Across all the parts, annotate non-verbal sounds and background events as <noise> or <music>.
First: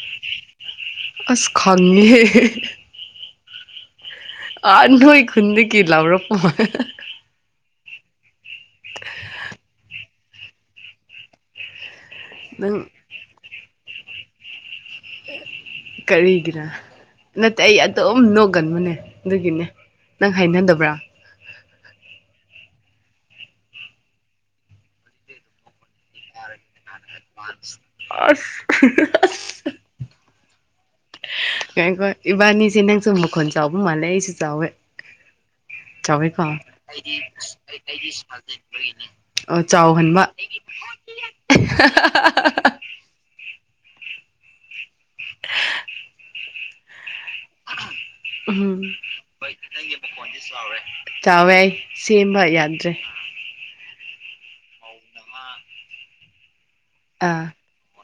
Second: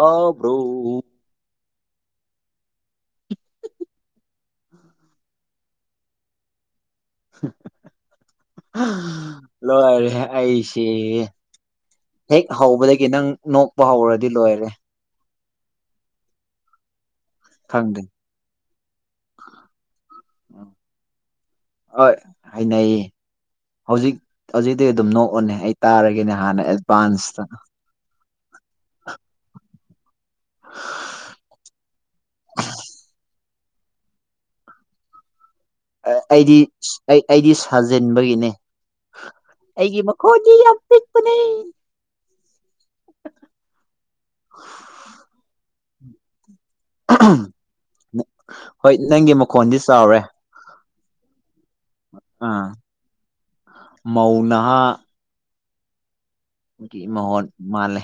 ꯑꯥꯎꯕ꯭ꯔꯣ ꯑꯁ ꯈꯪꯃꯦ ꯍꯦ ꯑ ꯅꯣꯣꯏ ꯈꯨꯟ ꯀꯔꯂꯕ꯭ꯔ ꯄ ꯂꯣꯏꯔꯦ ꯑꯁꯦ ꯍꯦꯛ ꯅꯪ ꯍꯧꯕꯗꯒꯤ ꯅꯪ ꯅꯣꯛꯄ ꯍꯧꯔꯗꯤ ꯂꯣꯏꯔꯦ ꯀꯔꯤꯒꯔ ꯅꯠꯇꯦ ꯑꯩ ꯈꯪꯗꯦ ꯑꯗꯨꯝ ꯅꯣꯛꯒꯟꯕꯅꯦ ꯑꯗꯨꯒꯤꯅꯦ ꯅꯪ ꯍꯥꯏꯅꯗꯕ꯭ꯔꯥ? ꯍꯣꯏ ꯍꯥꯏꯅꯌꯦ꯫ ꯍꯧꯖꯤꯛ ꯍꯧꯖꯤꯛꯇꯤ ꯑꯗꯨꯝ ꯅꯣꯛꯑꯣꯅꯦ ꯑꯩ ꯇꯥꯔꯒꯦꯅꯦ ꯍꯥꯟꯅ ꯑꯦꯗꯚꯥꯟꯁꯇ ꯑꯁ ꯀꯀꯣ ꯏꯕꯥꯅꯤꯁꯦ ꯅꯪꯁꯨꯨꯝ ꯃꯈ ꯈꯣꯟ ꯆꯥꯎꯕ ꯃꯥꯜꯂꯦ ꯑꯩꯁꯨ ꯆꯥꯎꯋꯦ꯫ ꯆꯥꯎꯋꯦꯀꯣ ꯑꯩꯗꯤ ꯑꯩꯗꯤ ꯁꯥꯖꯤꯟꯕꯒꯤꯅꯦ ꯑꯣ ꯑꯩꯒꯤ ꯆꯥꯎꯍꯟꯕ ꯃꯈꯣꯗꯤ ꯌꯥꯝ ꯄꯤꯛ ꯅꯦ꯫ ꯎꯝ ꯍꯣꯏ ꯅꯪꯒꯤ ꯃꯈꯣꯟꯗꯤ ꯆꯥꯎꯔꯦ꯫ ꯆꯥꯎꯋꯦ ꯑꯩ ꯁꯦꯝꯕ ꯌꯥꯗ꯭ꯔꯦ꯫ ꯍꯥꯎ ꯅꯍꯥ <inaudible> ꯒꯤ ꯃꯍꯣꯣꯟ ꯑꯥ ꯃꯥꯜꯂꯦ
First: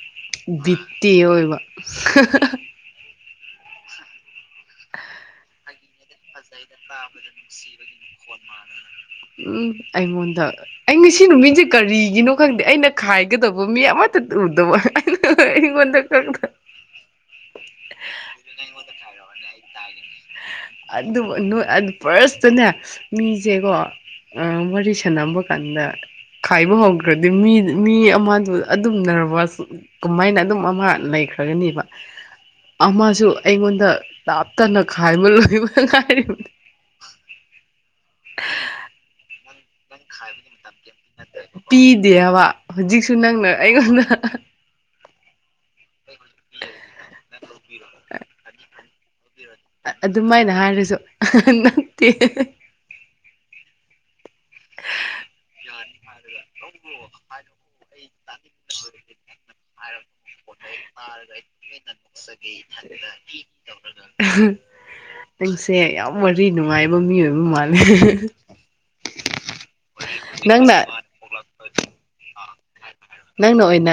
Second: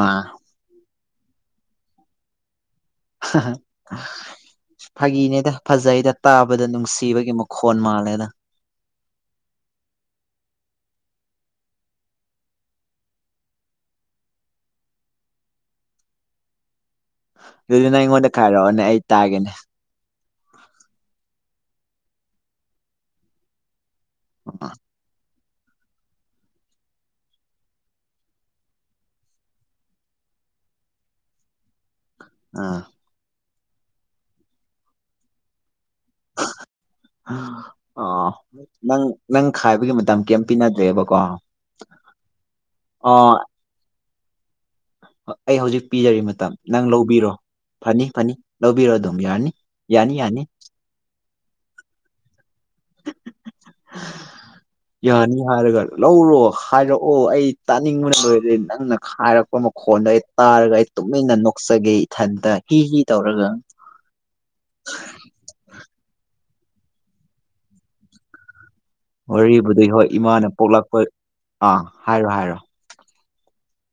ꯑꯥ ꯚꯠꯇꯤ ꯑꯣꯏꯕ ꯐꯒꯤꯅꯦꯗ ꯐꯖꯖꯩ ꯗ ꯇꯥꯕꯗ ꯅꯨꯡꯁꯤꯕꯒꯤ ꯃꯈꯣꯟ ꯃꯥꯜꯂꯦꯅ꯫ ꯎꯝ ꯑꯩꯉꯣꯟꯗ ꯑꯩ ꯉꯁꯤ ꯅꯨꯃꯤꯠꯁꯦ ꯀꯔꯤꯒꯤꯅꯣ ꯈꯪꯗꯦ ꯑꯩꯅ ꯈꯥꯏꯒꯗꯕ ꯃꯤ ꯑꯃꯠꯇ ꯎꯔꯨꯗꯕ ꯑꯩꯒꯣꯟꯗ ꯀꯪꯗ꯭ꯔ ꯑꯗꯨ ꯅꯪ ꯑꯩꯉꯣꯟꯗ ꯈꯥꯏꯔꯛꯑꯣꯅꯦ ꯑꯩ ꯇꯥꯒꯦꯅꯦ꯫ <inaudible> ꯑꯗꯨ ꯐꯥꯔꯁꯇꯅꯦ ꯃꯤꯁꯦꯀꯣ ꯑ ꯋꯥꯔꯤꯁꯅꯝꯕ ꯀꯥꯟꯗ ꯈꯥꯏꯕ ꯍꯧꯗ꯭ꯔꯗꯤ ꯃꯤ ꯃꯤ ꯑꯃꯗꯨ ꯑꯗꯨꯝꯅꯔꯕꯁ ꯀꯃꯥꯏꯅ ꯑꯗꯨꯝ ꯑꯃ ꯂꯩꯈ꯭ꯔꯒꯅꯦꯕ ꯑꯥ ꯃꯥꯁꯨ ꯑꯩꯉꯣꯟꯗ ꯂꯥꯞꯇꯅ ꯈꯥꯏꯕ ꯂꯣꯏꯕ ꯉꯥꯏꯔꯤꯕꯅꯤ꫰꫰ ꯑꯣ ꯅꯪ ꯅꯪ ꯈꯥꯏꯕꯒꯤ ꯃꯇꯝ ꯀꯩꯝ ꯄꯤꯅꯗ꯭ꯔꯦꯕꯀꯣ ꯄꯤꯗꯦꯕ ꯍꯧꯖꯤꯛꯁꯨ ꯑꯣ ꯅꯪꯅ ꯑꯩꯉꯣꯟꯗ ꯑꯩ ꯍꯧꯖꯤꯛ ꯄꯤꯖꯔꯤ ꯃꯇꯝ ꯅꯪ ꯂꯧꯕꯤꯔꯣ ꯐꯅꯤ ꯐꯅꯤ ꯂꯧꯕꯤꯔꯣ ꯑꯗꯨꯝ ꯌꯥꯔꯅꯤ꯫ ꯑꯗꯨꯃꯥꯏꯅ ꯍꯥꯏꯔꯁꯨ ꯅꯠꯇꯦ꯫ <inaudible> ꯌꯥꯅꯤ ꯍꯥꯏꯔꯒ ꯂꯧꯔꯣ ꯍꯥꯏꯔꯛꯑꯣ ꯑꯩ ꯇꯥꯅꯤꯡꯕꯗꯤ ꯅꯪꯅ ꯍꯥꯏꯔꯛꯄ ꯈꯣꯟꯗ ꯑꯩ ꯇꯥꯔꯒ ꯑꯩ ꯇꯨꯃꯤꯟꯅ ꯅꯣꯛꯆꯒꯦ ꯏꯊꯟꯇ ꯍꯤ ꯍꯤ ꯇꯧꯔꯒ <inaudible> ꯑꯩꯁꯦ ꯌꯥꯝ ꯋꯥꯔꯤ ꯅꯨꯡꯉꯥꯏꯕ ꯃꯤ ꯑꯣꯏꯕ ꯃꯥꯜꯂꯦ꯫ ꯋꯥꯔꯤꯕꯨꯗꯤ ꯍꯣꯏ ꯏꯃꯥꯅ ꯅꯪꯅ ꯄꯣꯛꯂꯛꯄ ꯑꯥ ꯍꯥꯏꯔꯣ ꯍꯥꯏꯔꯣ ꯅꯪꯅ ꯑꯣꯏꯅ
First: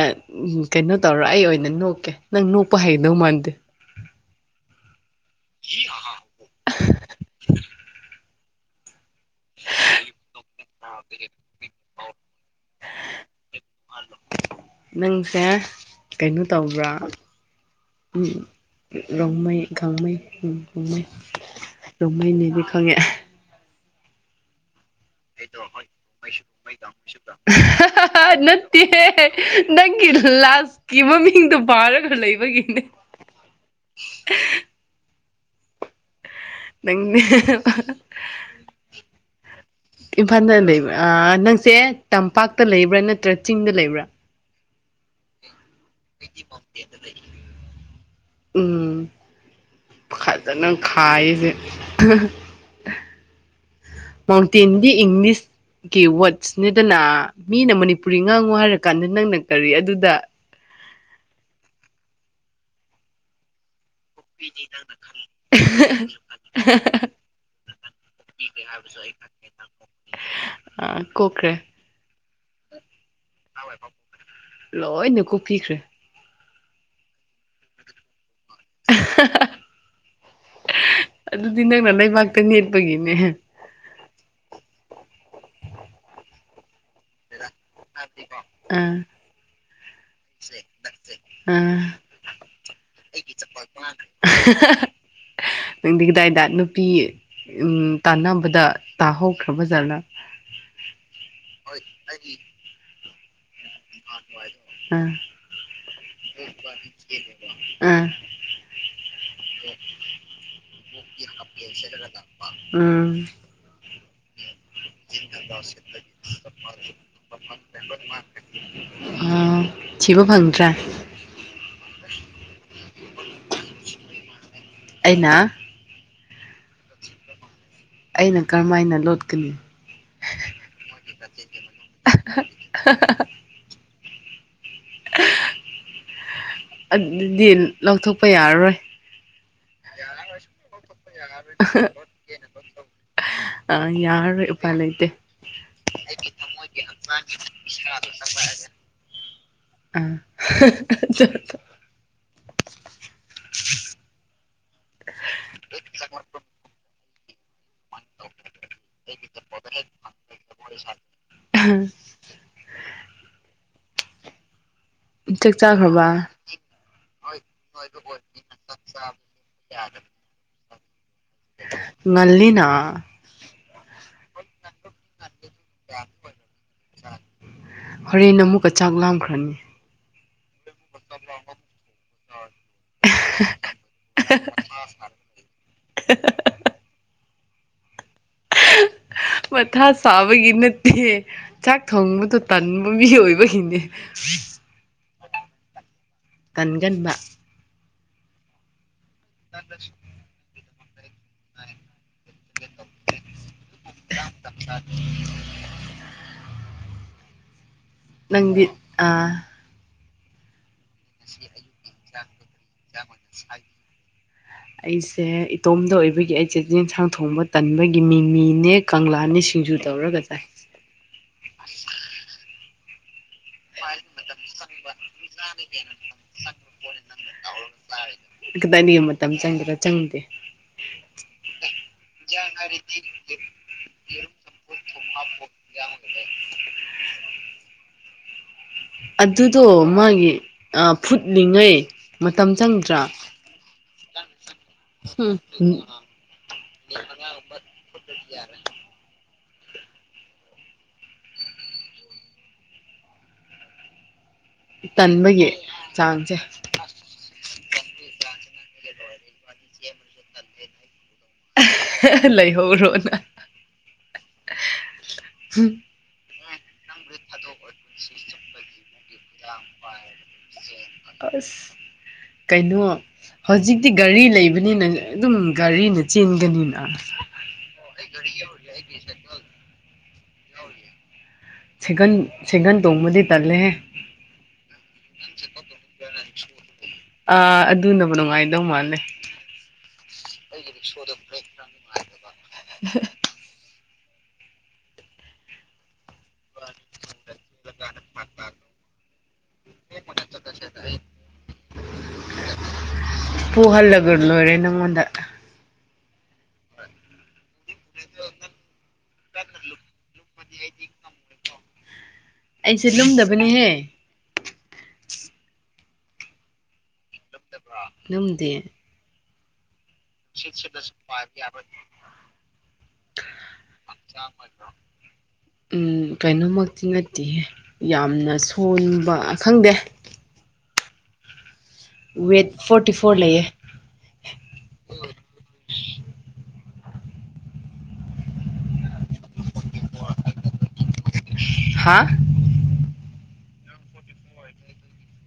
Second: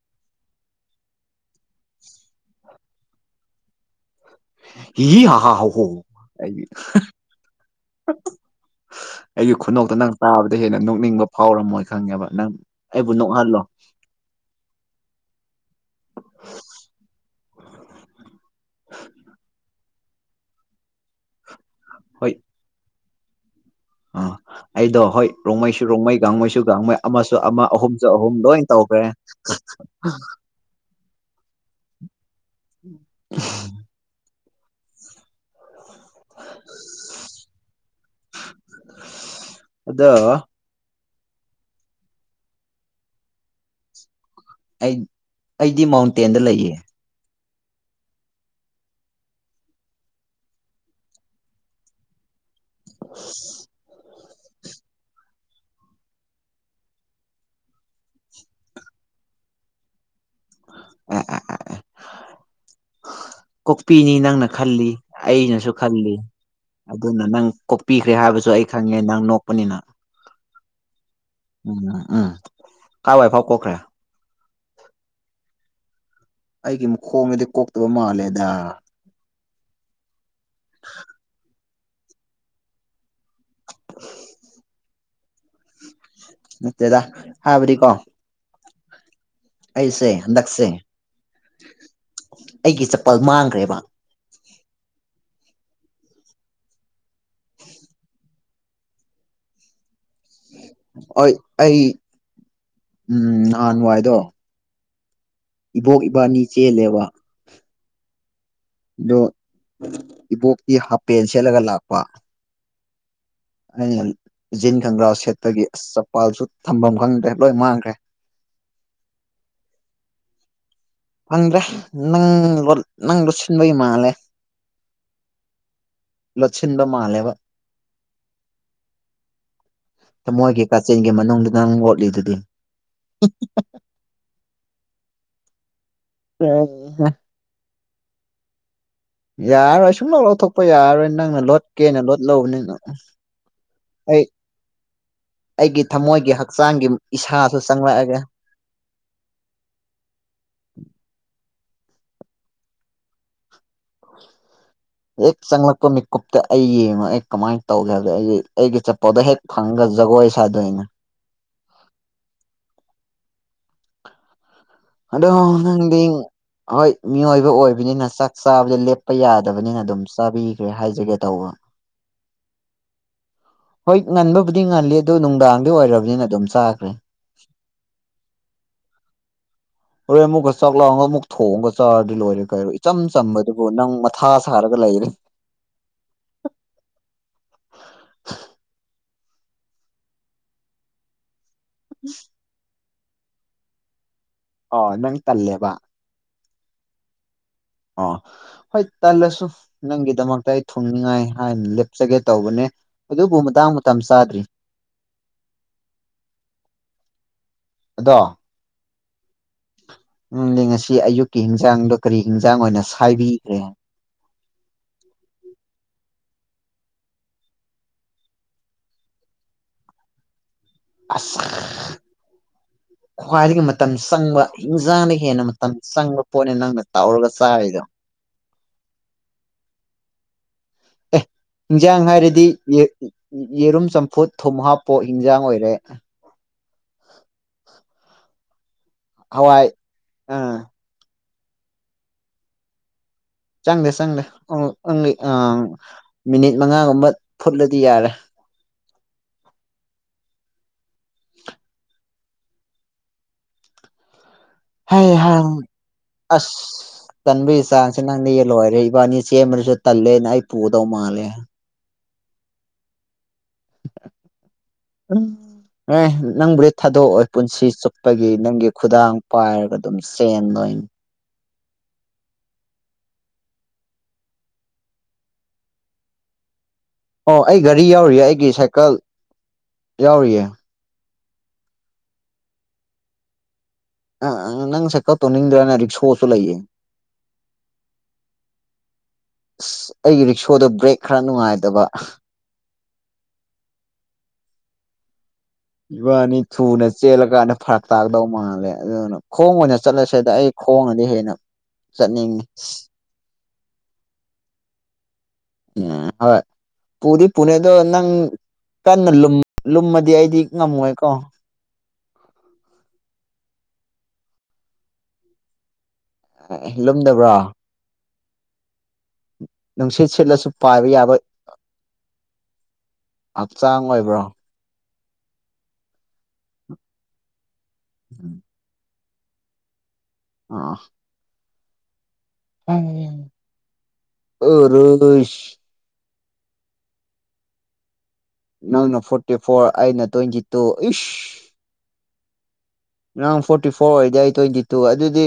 ꯀꯩꯅꯣ ꯇꯧꯔꯣ ꯑꯩ ꯑꯣꯏꯅ ꯅꯣꯛꯀꯦ ꯅꯪ ꯅꯣꯛꯄ ꯍꯩꯗꯧ ꯃꯥꯟꯗꯦ꯫ <unintelligible> ꯑꯩꯒꯤ ꯈꯨꯅꯣꯛꯇ ꯅꯪ ꯇꯥꯕꯗ ꯍꯦꯟꯅ ꯅꯣꯛꯅꯤꯡꯕ ꯐꯥꯎꯔꯝꯃꯣꯏ ꯈꯪꯉꯦꯕ ꯅꯪ ꯑꯩꯕꯨ ꯅꯣꯛꯍꯜꯂꯣ꯫ ꯅꯪꯁꯦ꯫ ꯀꯩꯅꯣ ꯇꯧꯕ꯭ꯔꯥ ꯔꯣꯡꯃꯩ꯫ ꯔꯣꯡꯃꯩ ꯍꯣꯏ ꯅꯦꯗꯤ ꯈꯪꯉꯦ꯫ ꯑꯩꯗꯣ ꯍꯣꯏ ꯔꯣꯡꯃꯩꯁꯨ ꯔꯣꯡꯃꯩ ꯥꯡꯉꯩꯁꯨ ꯥꯡꯉꯩ ꯑꯃꯁꯨ ꯑꯃ ꯑꯍꯨꯝꯁꯨ ꯑꯍꯨꯝ ꯂꯣꯏ ꯅꯠꯇꯦꯍꯦ ꯇꯧꯈ꯭ꯔꯦ꯫ ꯅꯪꯒꯤ ꯀꯤ ꯃꯃꯤꯡꯗꯣ ꯄꯥꯔ ꯈ ꯂꯩꯕꯒꯤꯅꯦ꯫ ꯅꯪꯅ ꯑꯗꯣ ꯏꯝꯐꯥꯟꯖ ꯂꯩꯕ꯫ ꯅꯪꯁꯦ ꯇꯝꯄꯥꯛꯇ ꯂꯩꯕ꯭ꯔꯥ ꯅꯠꯇ꯭ꯔꯥ ꯆꯤꯡꯗ ꯂꯩꯕ꯭ꯔꯥ ꯑꯩ ꯑꯩꯗꯤ ꯃꯥꯎꯟꯇꯦꯟꯗ ꯂꯩꯌꯦ꯫ ꯎꯝ ꯐꯖꯅ ꯈꯥꯏꯌꯦ <unintelligible> ꯃꯥꯎꯟꯇꯦꯟꯗꯤ ꯏꯪꯂꯤꯁ ꯀꯤ ꯋꯥꯔꯗꯁꯅꯦꯗꯅ ꯃꯤꯅ ꯃꯅꯤꯄꯨꯔꯤ ꯉꯥꯡꯉꯨ ꯍꯥꯏꯔ ꯀꯥꯟꯗ ꯅꯪꯅ ꯀꯔꯤ ꯑꯗꯨꯗ <unintelligible> ꯀꯣꯛꯄꯤꯅꯤ ꯅꯪꯅ ꯈꯜꯂꯤ ꯑꯩꯅꯁꯨ ꯈꯜꯂꯤ ꯑꯗꯨꯅ ꯅꯪ ꯀꯣꯛꯄꯤꯈ꯭ꯔꯦ ꯍꯥꯏꯕꯁꯨ ꯑꯩ ꯈꯪꯉꯦ ꯅꯪ ꯅꯣꯛꯄꯅꯤꯅ ꯀꯣꯈ꯭ꯔꯦ ꯎꯝ ꯎꯝ ꯀꯥꯏꯋꯥꯏꯐꯥꯎ ꯀꯣꯛꯈ꯭ꯔꯦ ꯂꯣꯏꯅ ꯀꯣꯛꯄꯤꯈ꯭ꯔꯦ ꯑꯩꯒꯤ ꯈꯣꯡꯉꯗꯤ ꯀꯣꯛꯇꯕ ꯃꯥꯜꯂꯦꯗ ꯑꯗꯨꯗꯤ ꯅꯪꯅ ꯂꯩꯕꯥꯛꯇ ꯅꯦꯠꯄꯒꯤꯅꯦ <unintelligible> ꯍꯥꯥꯕꯔꯤ ꯀꯣ ꯎꯝ ꯍꯟꯗꯛꯁꯦ ꯑꯥ ꯑꯩꯒꯤ ꯆꯄꯜ ꯃꯥꯡꯈ꯭ꯔꯦꯕ <unintelligible> ꯅꯨꯡꯗꯤ ꯀꯗꯥꯏꯗ ꯅꯨꯄꯤ ꯎꯝ ꯇꯥꯟꯅꯕꯗ ꯇꯥꯍꯧꯈ꯭ꯔꯕꯖꯥꯠꯅ ꯍꯣꯏ ꯑꯩ <unintelligible> ꯎꯝ ꯅꯍꯥꯟꯋꯥꯏꯗꯣ ꯏꯕꯣꯛ ꯏꯕꯥꯅꯤ ꯆꯦꯜꯂꯦꯕ <unintelligible> ꯑꯗꯣ ꯏꯕꯣꯛꯇꯤ ꯍꯥꯄꯦꯟ ꯁꯦꯠꯂꯒ ꯂꯥꯛꯄ ꯎꯝ ꯑꯩꯅ ꯖꯤꯟ ꯈꯪꯒ꯭ꯔꯥ ꯁꯦꯠꯄꯒꯤ ꯆꯄꯥꯜꯁꯨ ꯊꯝꯐꯝ ꯈꯪꯗ꯭ꯔꯦ ꯂꯣꯏ ꯃꯥꯡꯈ꯭ꯔꯦ ꯎꯝ ꯊꯤꯕ ꯐꯪꯗ꯭ꯔꯦ ꯐꯪꯗ꯭ꯔꯦ ꯅꯪ ꯅꯪ ꯂꯣꯠ ꯁꯤꯟꯕꯩ ꯃꯥꯜꯂꯦ ꯑꯩꯅꯥ ꯂꯣꯠꯁꯤꯟꯕ ꯃꯥꯜꯂꯦꯕ ꯑꯩꯅ ꯀꯔꯝꯍꯥꯏꯅ ꯂꯣꯠꯀꯅꯤ ꯃꯣꯏꯒꯤ ꯀꯥꯆꯤꯟꯒꯤ ꯃꯅꯨꯡꯗ ꯅꯪ ꯂꯣꯠꯂꯤꯗꯨꯗꯤ <unintelligible> ꯑꯗꯨꯗꯤ ꯂꯧꯊꯣꯛꯄ ꯌꯥꯔꯔꯣꯏ ꯌꯥꯔꯣꯏ ꯁꯨꯡꯂꯧ ꯂꯧꯊꯣꯛꯄ ꯌꯥꯔꯔꯣꯏ ꯅꯪꯅ ꯂꯣꯠꯀꯦꯅ ꯂꯣꯠ ꯂꯧꯕꯅꯤꯅ ꯑ ꯌꯥꯔ ꯐꯜꯩꯗ ꯑꯩꯒꯤ ꯊꯝꯃꯣꯏꯒꯤ ꯍꯛꯆꯥꯡꯒꯤ ꯏꯁꯥꯁꯨ ꯆꯪꯂꯛꯑꯒꯦ ꯑ ꯆ ꯑꯦ ꯆꯪꯂ ꯀꯣ ꯃꯤ ꯀꯨꯞꯇ ꯑꯌꯦ ꯀꯃꯥꯏ ꯇꯧꯒꯦ ꯍꯥꯏꯕ ꯑꯩꯒꯤ ꯑꯩꯒꯤ ꯆꯠꯄꯣꯗꯣ ꯍꯦꯛ ꯐꯪꯉꯒ ꯖꯒꯣꯏ ꯁꯥꯗꯣꯏꯅꯦ ꯎꯝ ꯑꯗꯣꯗꯤ ꯍꯣꯏ ꯃꯤꯑꯣꯏꯕ ꯑꯣꯏꯕꯅꯤꯅ ꯆꯥꯛ ꯆꯥꯕꯗ ꯂꯦꯞꯄ ꯌꯥꯗꯕꯅꯤꯅ ꯑꯗꯨꯝ ꯆꯥꯕꯤꯈ꯭ꯔꯦ ꯍꯥꯏꯖꯒꯦ ꯇꯧꯕ ꯉꯜꯂꯤꯅꯥ ꯍꯣꯏ ꯉꯟꯕꯕꯨꯗꯤ ꯉꯜꯂꯤ ꯑꯗꯨ ꯅꯨꯡꯗꯥꯡꯗꯤ ꯑꯣꯏꯔꯕꯅꯤꯅ ꯑꯗꯨꯝ ꯆꯥꯈ꯭ꯔꯦ ꯍꯣꯔꯦꯟ ꯅ ꯑꯃꯨꯛꯀ ꯆꯥꯛ ꯂꯥꯝꯈ꯭ꯔꯅꯤ ꯍꯣꯔꯦ ꯑꯃꯨꯛꯀ ꯆꯥꯛ ꯂꯥꯎꯒ ꯑꯃꯨꯛ ꯊꯣꯡꯉꯒ ꯆꯥꯔꯗꯤ ꯂꯣꯏꯔꯦ ꯀꯥꯏꯔꯣ ꯏꯆꯝ ꯆꯝꯕꯗꯨꯕꯨ ꯅꯪ ꯃꯊꯥ ꯁꯥꯔꯒ ꯂꯩꯔꯦ <unintelligible> ꯃꯊꯥ ꯆꯥꯕꯒꯤ ꯅꯠꯇꯦ ꯆꯥꯛ ꯊꯣꯡꯕꯗ ꯇꯟꯕ ꯃꯤ ꯑꯣꯏꯕꯒꯤꯅꯦ ꯑꯣ ꯅꯪ ꯇꯜꯂꯦꯕ ꯀꯟꯒꯟꯕ ꯑ ꯍꯣꯏ ꯇꯜꯂꯁꯨ ꯅꯪꯒꯤꯗꯃꯛꯇ ꯑꯩ ꯊꯨꯡꯅꯤꯡꯉꯥꯏ ꯍꯥꯏꯅꯞ ꯍꯥꯞꯆꯒꯦ ꯇꯧꯕꯅꯦ ꯑꯗꯨꯕꯨ ꯃꯇꯥꯡ ꯃꯇꯝ ꯆꯥꯗ꯭ꯔꯤ ꯑꯗꯣ ꯁꯪꯒꯤꯤꯠ ꯑ ꯎꯅꯦ ꯉꯁꯤ ꯑꯌꯨꯛꯀꯤ ꯍꯤꯟꯖꯥꯡꯗꯣ ꯀꯔꯤ ꯍꯤꯟꯖꯥꯡ ꯑꯣꯏꯅ ꯁꯥꯏꯕꯤꯈ꯭ꯔꯦ ꯑꯩꯁꯦ ꯏꯇꯣꯝꯗ ꯑꯣꯏꯕꯒꯤ ꯑꯩꯁꯦ ꯆꯟꯁꯥꯡ ꯊꯣꯡꯕ ꯇꯟꯕꯒꯤ ꯃꯤꯡ ꯃꯤꯅꯦ ꯀꯪꯂꯥꯅꯤ ꯁꯤꯡꯖꯨ ꯇꯧꯔꯒ ꯆꯥꯏ ꯑꯁ ꯈ꯭ꯋꯥꯏꯗꯒꯤ ꯃꯇꯝ ꯆꯪꯕ ꯍꯟꯖꯥꯡꯗ ꯍꯦꯟꯅ ꯃꯇꯝ ꯆꯪꯕ ꯄꯣꯠꯅꯤ ꯅꯪꯅ ꯇꯧꯔꯒ ꯆꯥꯔꯤꯗꯣ ꯈꯤꯇꯪꯅꯤ ꯃꯇꯝ ꯆꯪꯒꯦꯗ ꯆꯪꯗꯦ ꯑꯦ ꯍꯤꯟꯖꯥꯡ ꯍꯥꯏꯔꯗꯤ ꯌꯦꯔꯨꯝ ꯆꯝꯐꯨꯠ ꯊꯨꯝ ꯍꯥꯞꯄꯣ ꯍꯤꯟꯖꯥꯡ ꯑꯣꯏꯔꯦ ꯑꯗꯨꯗꯣ ꯍꯋꯥꯏ ꯃꯥꯒꯤ ꯑꯥ ꯐꯨꯠꯂꯤꯉꯩ ꯃꯇꯝ ꯆꯪꯗ꯭ꯔꯥ ꯆꯪꯗꯦ ꯆꯪꯗꯦ ꯎꯝ ꯃꯤꯅꯤꯠ ꯃꯉꯥꯒꯨꯝꯕ ꯐꯨꯠꯂꯗꯤ ꯌꯥꯔꯦ ꯍ ꯇꯟꯕꯒꯤ ꯍꯥꯏ ꯆꯥꯡꯁꯦ ꯑꯁ ꯇꯟꯕꯒꯤ ꯆꯥꯡꯁꯦ ꯅꯪꯅ ꯌꯦ ꯂꯣꯏꯔꯦ ꯏꯕꯥꯅꯤ ꯁꯦꯝꯃꯔꯁꯨ ꯇꯜꯂꯦꯅ ꯑꯩ ꯄꯨꯗꯧ ꯃꯥꯜꯂꯦ ꯂꯩꯍꯧꯔꯣꯅ ꯎꯝ ꯑꯦ ꯅꯪꯕꯨꯗꯤ ꯊꯥꯗꯣꯛꯑꯣꯏ ꯄꯨꯟꯁꯤ ꯆꯨꯞꯄꯒꯤ ꯅꯪꯒꯤ ꯈꯨꯗꯥꯡ ꯄꯥꯏꯔꯒ ꯑꯗꯨꯝ ꯆꯦꯟꯂꯣꯏꯅꯤ ꯑꯀꯁ ꯀꯩꯅꯣ ꯍꯧꯖꯤꯛꯇꯤ ꯒꯥꯔꯤ ꯂꯩꯕꯅꯤꯅ ꯑꯗꯨꯝ ꯒꯥꯔꯤ ꯅ ꯆꯤꯟꯒꯅꯤꯅ ꯑꯣ ꯑꯩ ꯒꯥꯔꯤ ꯌꯥꯎꯔꯤꯌꯦ ꯑꯩꯒꯤ ꯁꯥꯏꯀꯜ ꯌꯥꯎꯔꯤꯌꯦ ꯁꯦꯒꯟ ꯁꯦꯒꯟ ꯇꯣꯡꯕꯗꯤ ꯇꯜꯂꯦꯍꯦ ꯑ ꯅꯪꯁꯦ ꯀꯠꯇꯣ ꯅꯤꯡꯗ꯭ꯔ ꯑꯩꯅ ꯔꯤꯛꯁꯣꯁꯨ ꯂꯩꯌꯦꯦ ꯑ ꯑꯗꯨꯕꯨ ꯅꯨꯡꯉꯥꯏꯗꯧ ꯃꯥꯜꯂꯦ ꯑꯁ ꯑꯩꯒꯤ ꯔꯤꯛꯁꯣꯗ ꯕ꯭ꯔꯦꯛ ꯈꯔ ꯅꯨꯡꯉꯥꯏꯗꯕ ꯏꯕꯥꯅꯤ ꯊꯨꯅ ꯆꯦꯜꯂ ꯀꯥꯟꯗ ꯐꯔꯛ ꯇꯥꯛꯗꯧ ꯃꯥꯜꯂꯦ ꯑꯗꯨꯅ ꯈꯣꯡ ꯑꯣꯏꯅ ꯆꯠꯂꯁꯤꯗ ꯑꯩ ꯈꯣꯡꯉꯗꯤ ꯍꯦꯟꯅ ꯆꯠꯅꯤꯡꯉꯤ ꯄꯨꯨꯍꯜꯂꯒ ꯂꯣꯏꯔꯦ ꯅꯪꯉꯣꯟꯗ ꯎꯝ ꯍꯣꯏ ꯄꯨꯗꯤ ꯄꯨꯅꯦ ꯑꯗꯣ ꯅꯪ ꯀꯟꯅ ꯂꯨꯝꯃꯗꯤ ꯑꯩꯗꯤ ꯉꯝꯃꯣꯏꯀꯣ ꯑꯩꯁꯦ ꯂꯨꯝꯗꯕꯅꯦꯍꯦ ꯂꯨꯝꯗꯕ꯭ꯔꯣ ꯂꯨꯝꯗꯤꯌꯦ ꯅꯨꯡꯁ ꯍꯛꯆꯥꯡ ꯑꯣꯏꯕ꯭ꯔꯣ <unintelligible> ꯎꯝ ꯀꯩꯅꯣꯃꯛꯇꯤ ꯅꯠꯇꯦꯍꯦ ꯌꯥꯝꯅ ꯁꯣꯟꯕ ꯈꯪꯗꯦ <inaudible> ꯋꯦꯠ ꯐꯣꯔꯇꯤ ꯐꯣꯔ ꯂꯩꯌꯦ <unintelligible> ꯅꯪꯅ ꯐꯣꯔꯇꯤ ꯐꯣꯔ ꯑꯩꯅ ꯇ꯭ꯋꯦꯟꯇꯤ ꯇꯨ ꯏ ꯍꯥ ꯅꯥꯡ ꯐꯣꯔꯇꯤ ꯐꯣꯔ ꯑꯣꯏꯔꯗꯤ ꯑꯩ ꯇ꯭ꯋꯦꯟꯇꯤ ꯇꯨ ꯑꯗꯨꯗꯤ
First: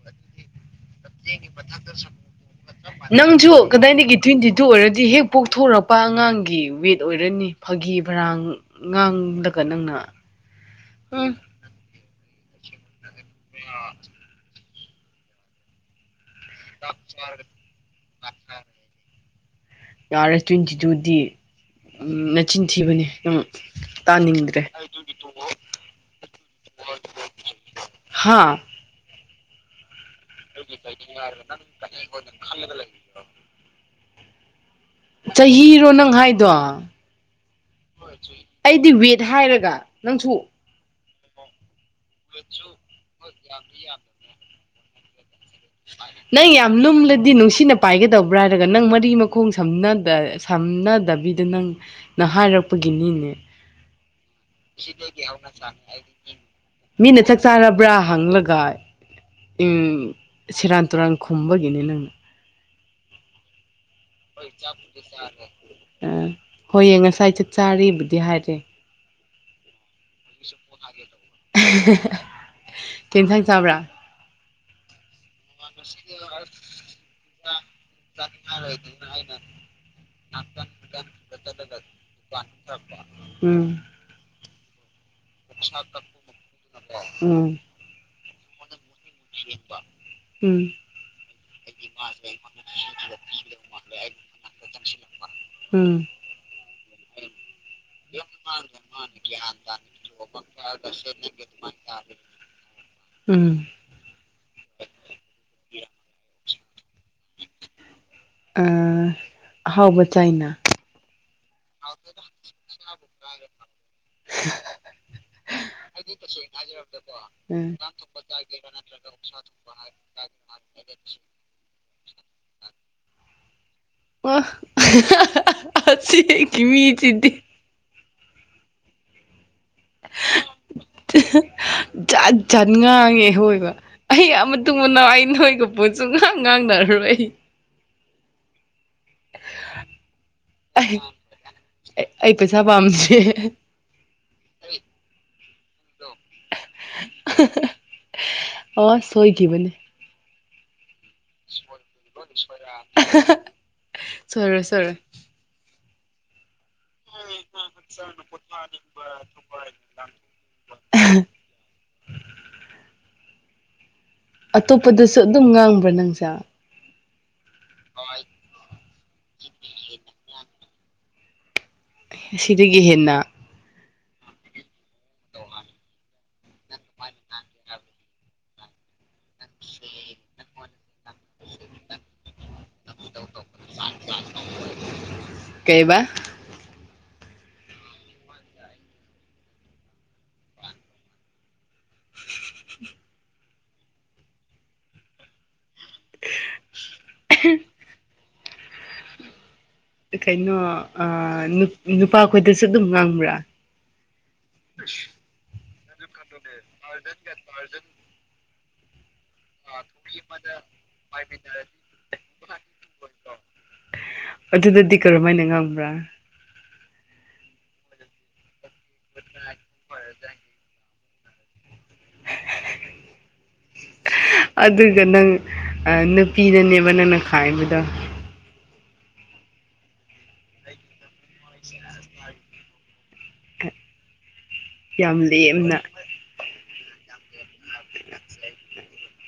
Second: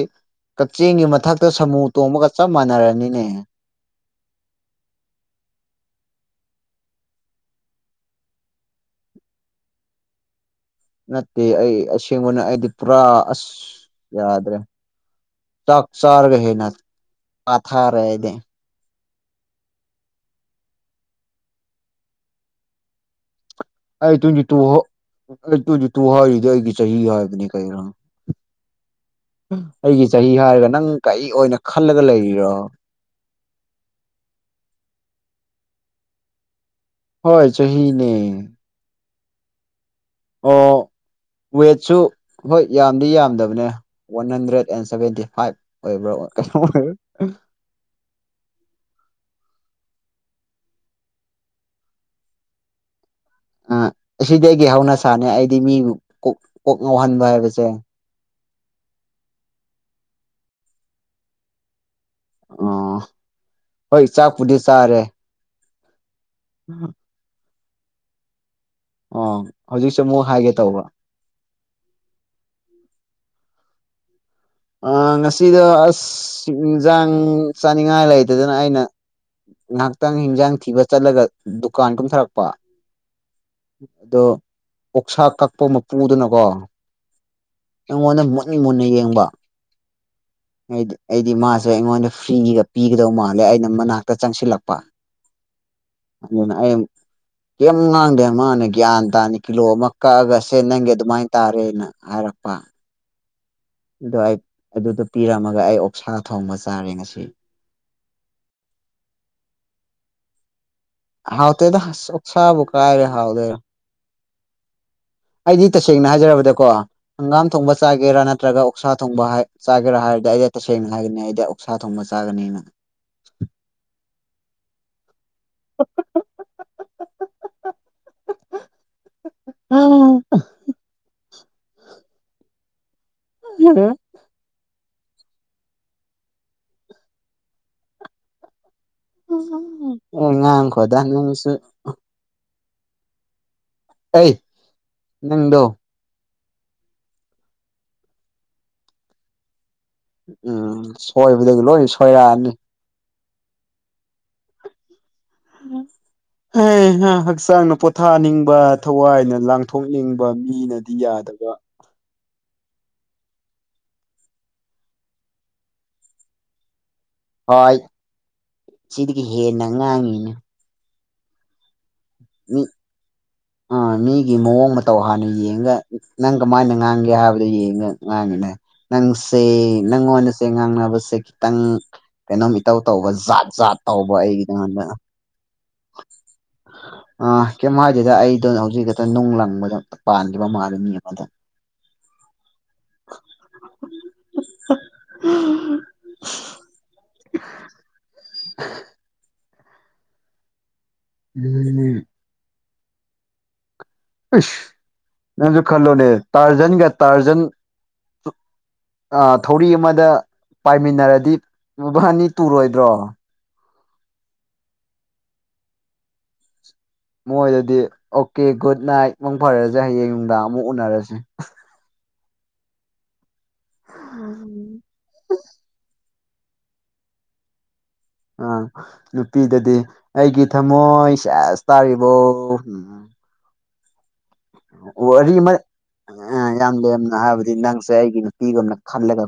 ꯀꯛꯆꯤꯡꯒꯤ ꯃꯊꯛꯇ ꯁꯃꯨ ꯇꯣꯡꯕꯒ ꯆꯞ ꯃꯥꯟꯅꯔꯅꯤꯅꯦ ꯀꯗꯥꯅꯤ ꯇ꯭ꯋꯦꯟꯇꯤ ꯇꯨ ꯑꯣꯏꯔꯗꯤ ꯍꯦꯛ ꯄꯣꯛꯊꯣꯔꯛꯄ ꯑꯉꯥꯡꯒꯤ ꯋꯦꯠ ꯑꯣꯏꯔꯅꯤ ꯐꯥꯒꯤ ꯕꯔꯥꯡ ꯉꯥꯡꯂꯒ ꯅꯪꯅ <inaudible> ꯎꯝ ꯅꯠꯇꯦ ꯑꯩ ꯑꯁꯦꯡꯕꯅ ꯑꯩꯗꯤ ꯄꯨꯔꯥ ꯑꯁ ꯌꯥꯗ꯭ꯔꯦ ꯆꯛꯆꯔꯒ ꯍꯦꯅ ꯄꯥꯊꯥꯔꯗꯦ ꯌꯥꯔꯦ ꯇ꯭ꯋꯦꯟꯇꯤ ꯇꯨꯗꯤ ꯅꯆꯤꯟ ꯊꯤꯕꯅꯦ ꯑꯗꯨ ꯑꯩ ꯇꯨꯡ ꯇꯨ ꯑꯩ ꯇꯨꯡꯁꯨ ꯇꯨ ꯍꯥꯏꯔꯤꯗꯤ ꯑꯩꯒꯤ ꯆꯍꯤ ꯍꯥꯏꯕꯅꯤ ꯀꯩꯔꯥ ꯍꯥ ꯑꯩꯒꯤ ꯆꯍꯤ ꯍꯥꯏꯔꯒ ꯅꯪ ꯀꯔꯤ ꯑꯣꯏꯅ ꯈꯜꯂꯒ ꯂꯩꯔꯤꯔꯣ <inaudible> ꯆꯍꯤꯔꯣ ꯅꯪ ꯍꯥꯏꯗꯣ ꯍꯣꯏ ꯆꯍꯤꯅꯦ ꯑꯩꯗꯤ ꯋꯦꯠ ꯍꯥꯏꯔꯒ ꯅꯪꯁꯨ ꯑꯣꯏꯋꯁꯨꯨ ꯍꯣꯏ ꯌꯥꯝꯗꯤ ꯌꯥꯝꯗꯕꯅꯦ one hundred and seventy five ꯑꯣꯏꯕ꯭ꯔꯥ ꯅ ꯀꯩꯅꯣ ꯌꯥꯝꯅ ꯑꯣꯏ ꯈꯜꯂꯗꯤ ꯅꯨꯡꯁꯤꯅ ꯄꯥꯏꯒꯗꯧꯕ꯭ꯔꯥ ꯍꯥꯏꯔꯒ ꯅꯪ ꯃꯔꯤ ꯃꯈꯣꯡ ꯁꯝꯅ ꯁꯝꯅꯗꯕꯤꯗ ꯅꯪ ꯅꯍ ꯍꯥꯏꯔꯛꯄꯒꯤꯅꯤꯅꯦ ꯑꯥ ꯑꯁꯤꯗꯤ ꯑꯩꯒꯤ ꯍꯧꯅꯁꯥꯅꯦ ꯑꯩꯗꯤ ꯃꯤꯕꯨ ꯀꯣꯛ ꯀꯣꯛ ꯃꯤꯅ ꯉꯥꯎꯍꯟꯕ ꯆꯥꯛ ꯍꯥꯏꯕꯁꯦ ꯆꯥꯔꯕ꯭ꯔꯥ ꯍꯪꯂꯒ ꯎ ꯁꯦꯔꯥꯟ ꯇꯨꯔꯥꯟ ꯈꯨꯝꯕꯒꯤꯅꯤ ꯅꯪꯅ ꯑꯣ ꯍꯣꯏ ꯆꯥꯛꯄꯨꯗꯤ ꯆꯥꯔꯦ ꯑ ꯍꯣꯏꯌꯦꯡ ꯉꯁꯥꯏ ꯆꯠ ꯆꯥꯔꯤꯕꯕꯨꯗꯤ ꯍꯥꯏꯔꯦ ꯑꯣ ꯍꯧꯖꯤꯛꯁꯨꯦ ꯑꯃꯨꯛ ꯍꯥꯏꯒꯦ ꯇꯧꯕ ꯇꯦꯟꯁꯥꯡ ꯆꯥꯕ꯭ꯔꯥ ꯑ ꯉꯁꯤꯗ ꯑꯁ ꯏꯟꯁꯥꯡ ꯆꯥꯅꯤꯡꯉꯥꯏ ꯂꯩꯗꯗꯅ ꯑꯩꯅ ꯉꯥꯏꯍꯥꯛꯇꯪ ꯍꯤꯟꯖꯥꯡ ꯊꯤꯕ ꯆꯠꯂꯒ ꯗꯨꯀꯥꯟ ꯀꯨꯝꯊꯔꯛꯄ ꯎꯝ ꯑꯗꯣ ꯑꯣꯛꯁꯥ ꯀꯛꯄ ꯃꯄꯨꯗꯨꯅꯀꯣ ꯎꯝ ꯅꯣꯟꯅ ꯃꯅꯤ ꯃꯅꯤꯒ <inaudible> ꯍꯥꯏꯗꯤ ꯑꯩꯗꯤ ꯃꯥꯁꯦ ꯑꯩꯉꯣꯟꯗ ꯐ꯭ꯔꯤꯒ ꯄꯤꯒꯗꯧ ꯃꯥꯜꯂꯦ ꯑꯩꯅ ꯃꯅꯥꯛꯇ ꯆꯪꯁꯤꯜꯂꯛꯄ ꯎꯝ ꯑ ꯀꯩ ꯉꯥꯡꯗꯦ ꯃꯥꯅ ꯒ꯭ꯌꯥꯟ ꯇꯥꯅꯤ ꯀꯤꯂꯣ ꯑꯃ ꯀꯛꯑꯒ ꯁꯦ ꯅꯪꯒꯦ ꯑꯗꯨꯃꯥꯏꯅ ꯇꯥꯔꯦꯅ ꯍꯥꯏꯔꯛꯄ ꯄ ꯎꯝ ꯑꯗꯣ ꯑꯩ ꯑꯗꯨꯗꯣ ꯄꯤꯔꯝꯃꯒ ꯑꯩ ꯑꯣꯛꯁꯥ ꯊꯣꯡꯕ ꯆꯥꯔꯦ ꯉꯁꯤ ꯑꯍꯥꯎꯕ ꯆꯥꯏꯅꯥ ꯍꯥꯎ ꯇꯗ ꯑꯣꯞꯁꯕ ꯀꯥꯏꯔꯦ ꯍꯥꯎꯗꯦ <unintelligible> ꯑꯩꯗꯤ ꯇꯁꯦꯡꯅ ꯍꯥꯏꯖꯔꯕꯗꯀꯣ ꯍꯪꯒꯥꯝ ꯊꯣꯡꯕ ꯆꯥꯒꯦꯔꯥ ꯅꯠꯇ꯭ꯔꯒ ꯎꯛꯁꯥ ꯊꯣꯡꯕ ꯍꯥꯏ ꯆꯥꯒꯦꯔꯥ ꯍꯥꯏꯔꯗꯤ ꯑꯩꯗꯤ ꯇꯁꯦꯡꯅ ꯍꯥꯏꯒꯅꯤ ꯑꯩꯗꯤ ꯑꯣꯛꯁꯥ ꯊꯣꯡꯕ ꯆꯥꯒꯅꯤꯅ ꯑ ꯑꯁꯤ ꯃꯤ ꯆꯗꯤ ꯑꯝ ꯖꯥꯠ ꯖꯠ ꯉꯥꯡꯉꯦ ꯍꯣꯏꯕ ꯑꯩ ꯑꯃ ꯃꯅꯥꯎꯏ ꯅꯣꯏꯒ ꯄꯣꯠꯁꯨ ꯉꯍꯥꯛ ꯉꯥꯡꯅꯔꯔꯣꯏ ꯑꯩ ꯑꯣ ꯉꯥꯡ ꯑꯩ ꯈꯣꯗꯥ ꯅꯪꯁꯨ ꯑꯩ ꯄꯩꯁꯥ ꯄꯥꯝꯁꯦ ꯑꯩ ꯅꯪꯗꯣ ꯑꯣ ꯁꯣꯏꯒꯤꯕꯅꯤ ꯎꯝ ꯁꯣꯏꯕꯗꯒꯤ ꯂꯣꯏ ꯁꯣꯏꯔꯛꯑꯅꯤ ꯁꯔꯦ ꯁꯔꯦ ꯍꯛꯆꯥꯡꯅ ꯄꯣꯊꯥꯅꯤꯡꯕ ꯊꯋꯥꯏꯅ ꯂꯥꯡꯊꯣꯛꯅꯤꯡꯕ ꯃꯤꯅꯗꯤ ꯌꯥꯗꯕ ꯑꯇꯣꯞꯄꯗꯁꯨ ꯑꯗꯨꯝ ꯉꯥꯡꯕ꯭ꯔꯥ ꯅꯪꯁꯦ ꯍꯣꯏ ꯁꯤꯗꯒꯤ ꯍꯦꯟꯅ ꯉꯥꯡꯉꯤꯅ ꯃꯤ ꯑꯁꯤꯗꯒꯤ ꯍꯦꯟꯅ ꯑ ꯅꯣꯢꯒꯤ ꯃꯑꯣꯡ ꯃꯇꯧ ꯍꯥꯟꯅ ꯌꯦꯡꯒ ꯅꯪ ꯀꯃꯥꯏꯅ ꯉꯥꯡꯒꯦ ꯍꯥꯏꯕꯗꯨ ꯌꯦꯡꯉ ꯉꯥꯡꯉꯤꯅꯦ ꯅꯪꯁꯦ ꯅꯪꯉꯣꯟꯗꯁꯦ ꯉꯥꯡꯅꯕꯁꯦ ꯈꯤꯇꯪ ꯀꯩꯅꯣꯝ ꯏꯇꯧ ꯇꯧꯕ ꯖꯥꯠ ꯖꯥꯠ ꯇꯧꯕ ꯑꯩꯒꯤ ꯅꯉꯣꯟꯗ ꯀꯩꯕꯥ ꯑꯥ ꯑꯥ ꯀꯩꯝ ꯍꯥꯏꯗꯦꯗ ꯑꯩꯗꯣ ꯍꯧꯖꯤꯛ ꯈꯛꯇ ꯅꯨꯡ ꯂꯪꯕꯗ ꯄꯥꯟꯗꯕ ꯃꯥꯜꯂꯦ ꯃꯤ ꯑꯃꯗ <unintelligible> <inaudible> <inaudible> ꯀꯩꯅꯣ ꯎꯝ ꯅꯨꯄꯥ ꯈꯣꯏꯗꯁꯨ ꯑꯗꯨꯝ ꯉꯥꯡꯕ꯭ꯔꯥ ꯏꯁꯁ ꯅꯪꯁꯨ ꯈꯜꯂꯣꯅꯦ ꯇꯥꯔꯖꯟꯒ ꯇꯥꯔꯖꯟ ꯑ ꯊꯧꯔꯤ ꯑꯃꯗ ꯄꯥꯏꯃꯤꯟꯅꯔꯗꯤ ꯕꯥꯅꯤ ꯇꯨꯔꯣꯏꯗ꯭ꯔꯣ ꯑꯗꯨꯗꯗꯤ ꯀꯔꯝꯍꯥꯏꯅ ꯉꯥꯡꯕ꯭ꯔꯥ ꯃꯣꯏꯗꯗꯤ ꯑꯣꯀꯦ ꯒꯨꯗ ꯅꯥꯏꯠ ꯃꯪ ꯐꯔꯁꯦ ꯍꯌꯦꯡ ꯅꯨꯡꯗꯥꯡ ꯑꯃꯨꯛ ꯎꯅꯔꯁꯤ ꯎꯝ ꯑꯗꯨꯗ ꯅꯪ <unintelligible> ꯄꯤꯗꯅꯦꯕ ꯅꯪꯅ ꯈꯥꯏꯕꯗꯣ ꯑꯥ ꯅꯨꯄꯤꯗꯗꯤ ꯑꯩꯒꯤ ꯊꯝꯃꯣꯏ ꯁꯦꯁ ꯇꯥꯔꯤꯕꯣ ꯎꯝ ꯌꯥꯝ ꯋꯥꯔꯤ ꯑꯃ ꯂꯦꯝꯅ ꯌꯥꯝ ꯂꯦꯝꯅ ꯍꯥꯏꯕꯗꯤ ꯅꯪꯁꯦ ꯑꯩꯒꯤ ꯅꯨꯄꯤꯒꯨꯝꯅ ꯈꯜꯂ‌ꯦꯒ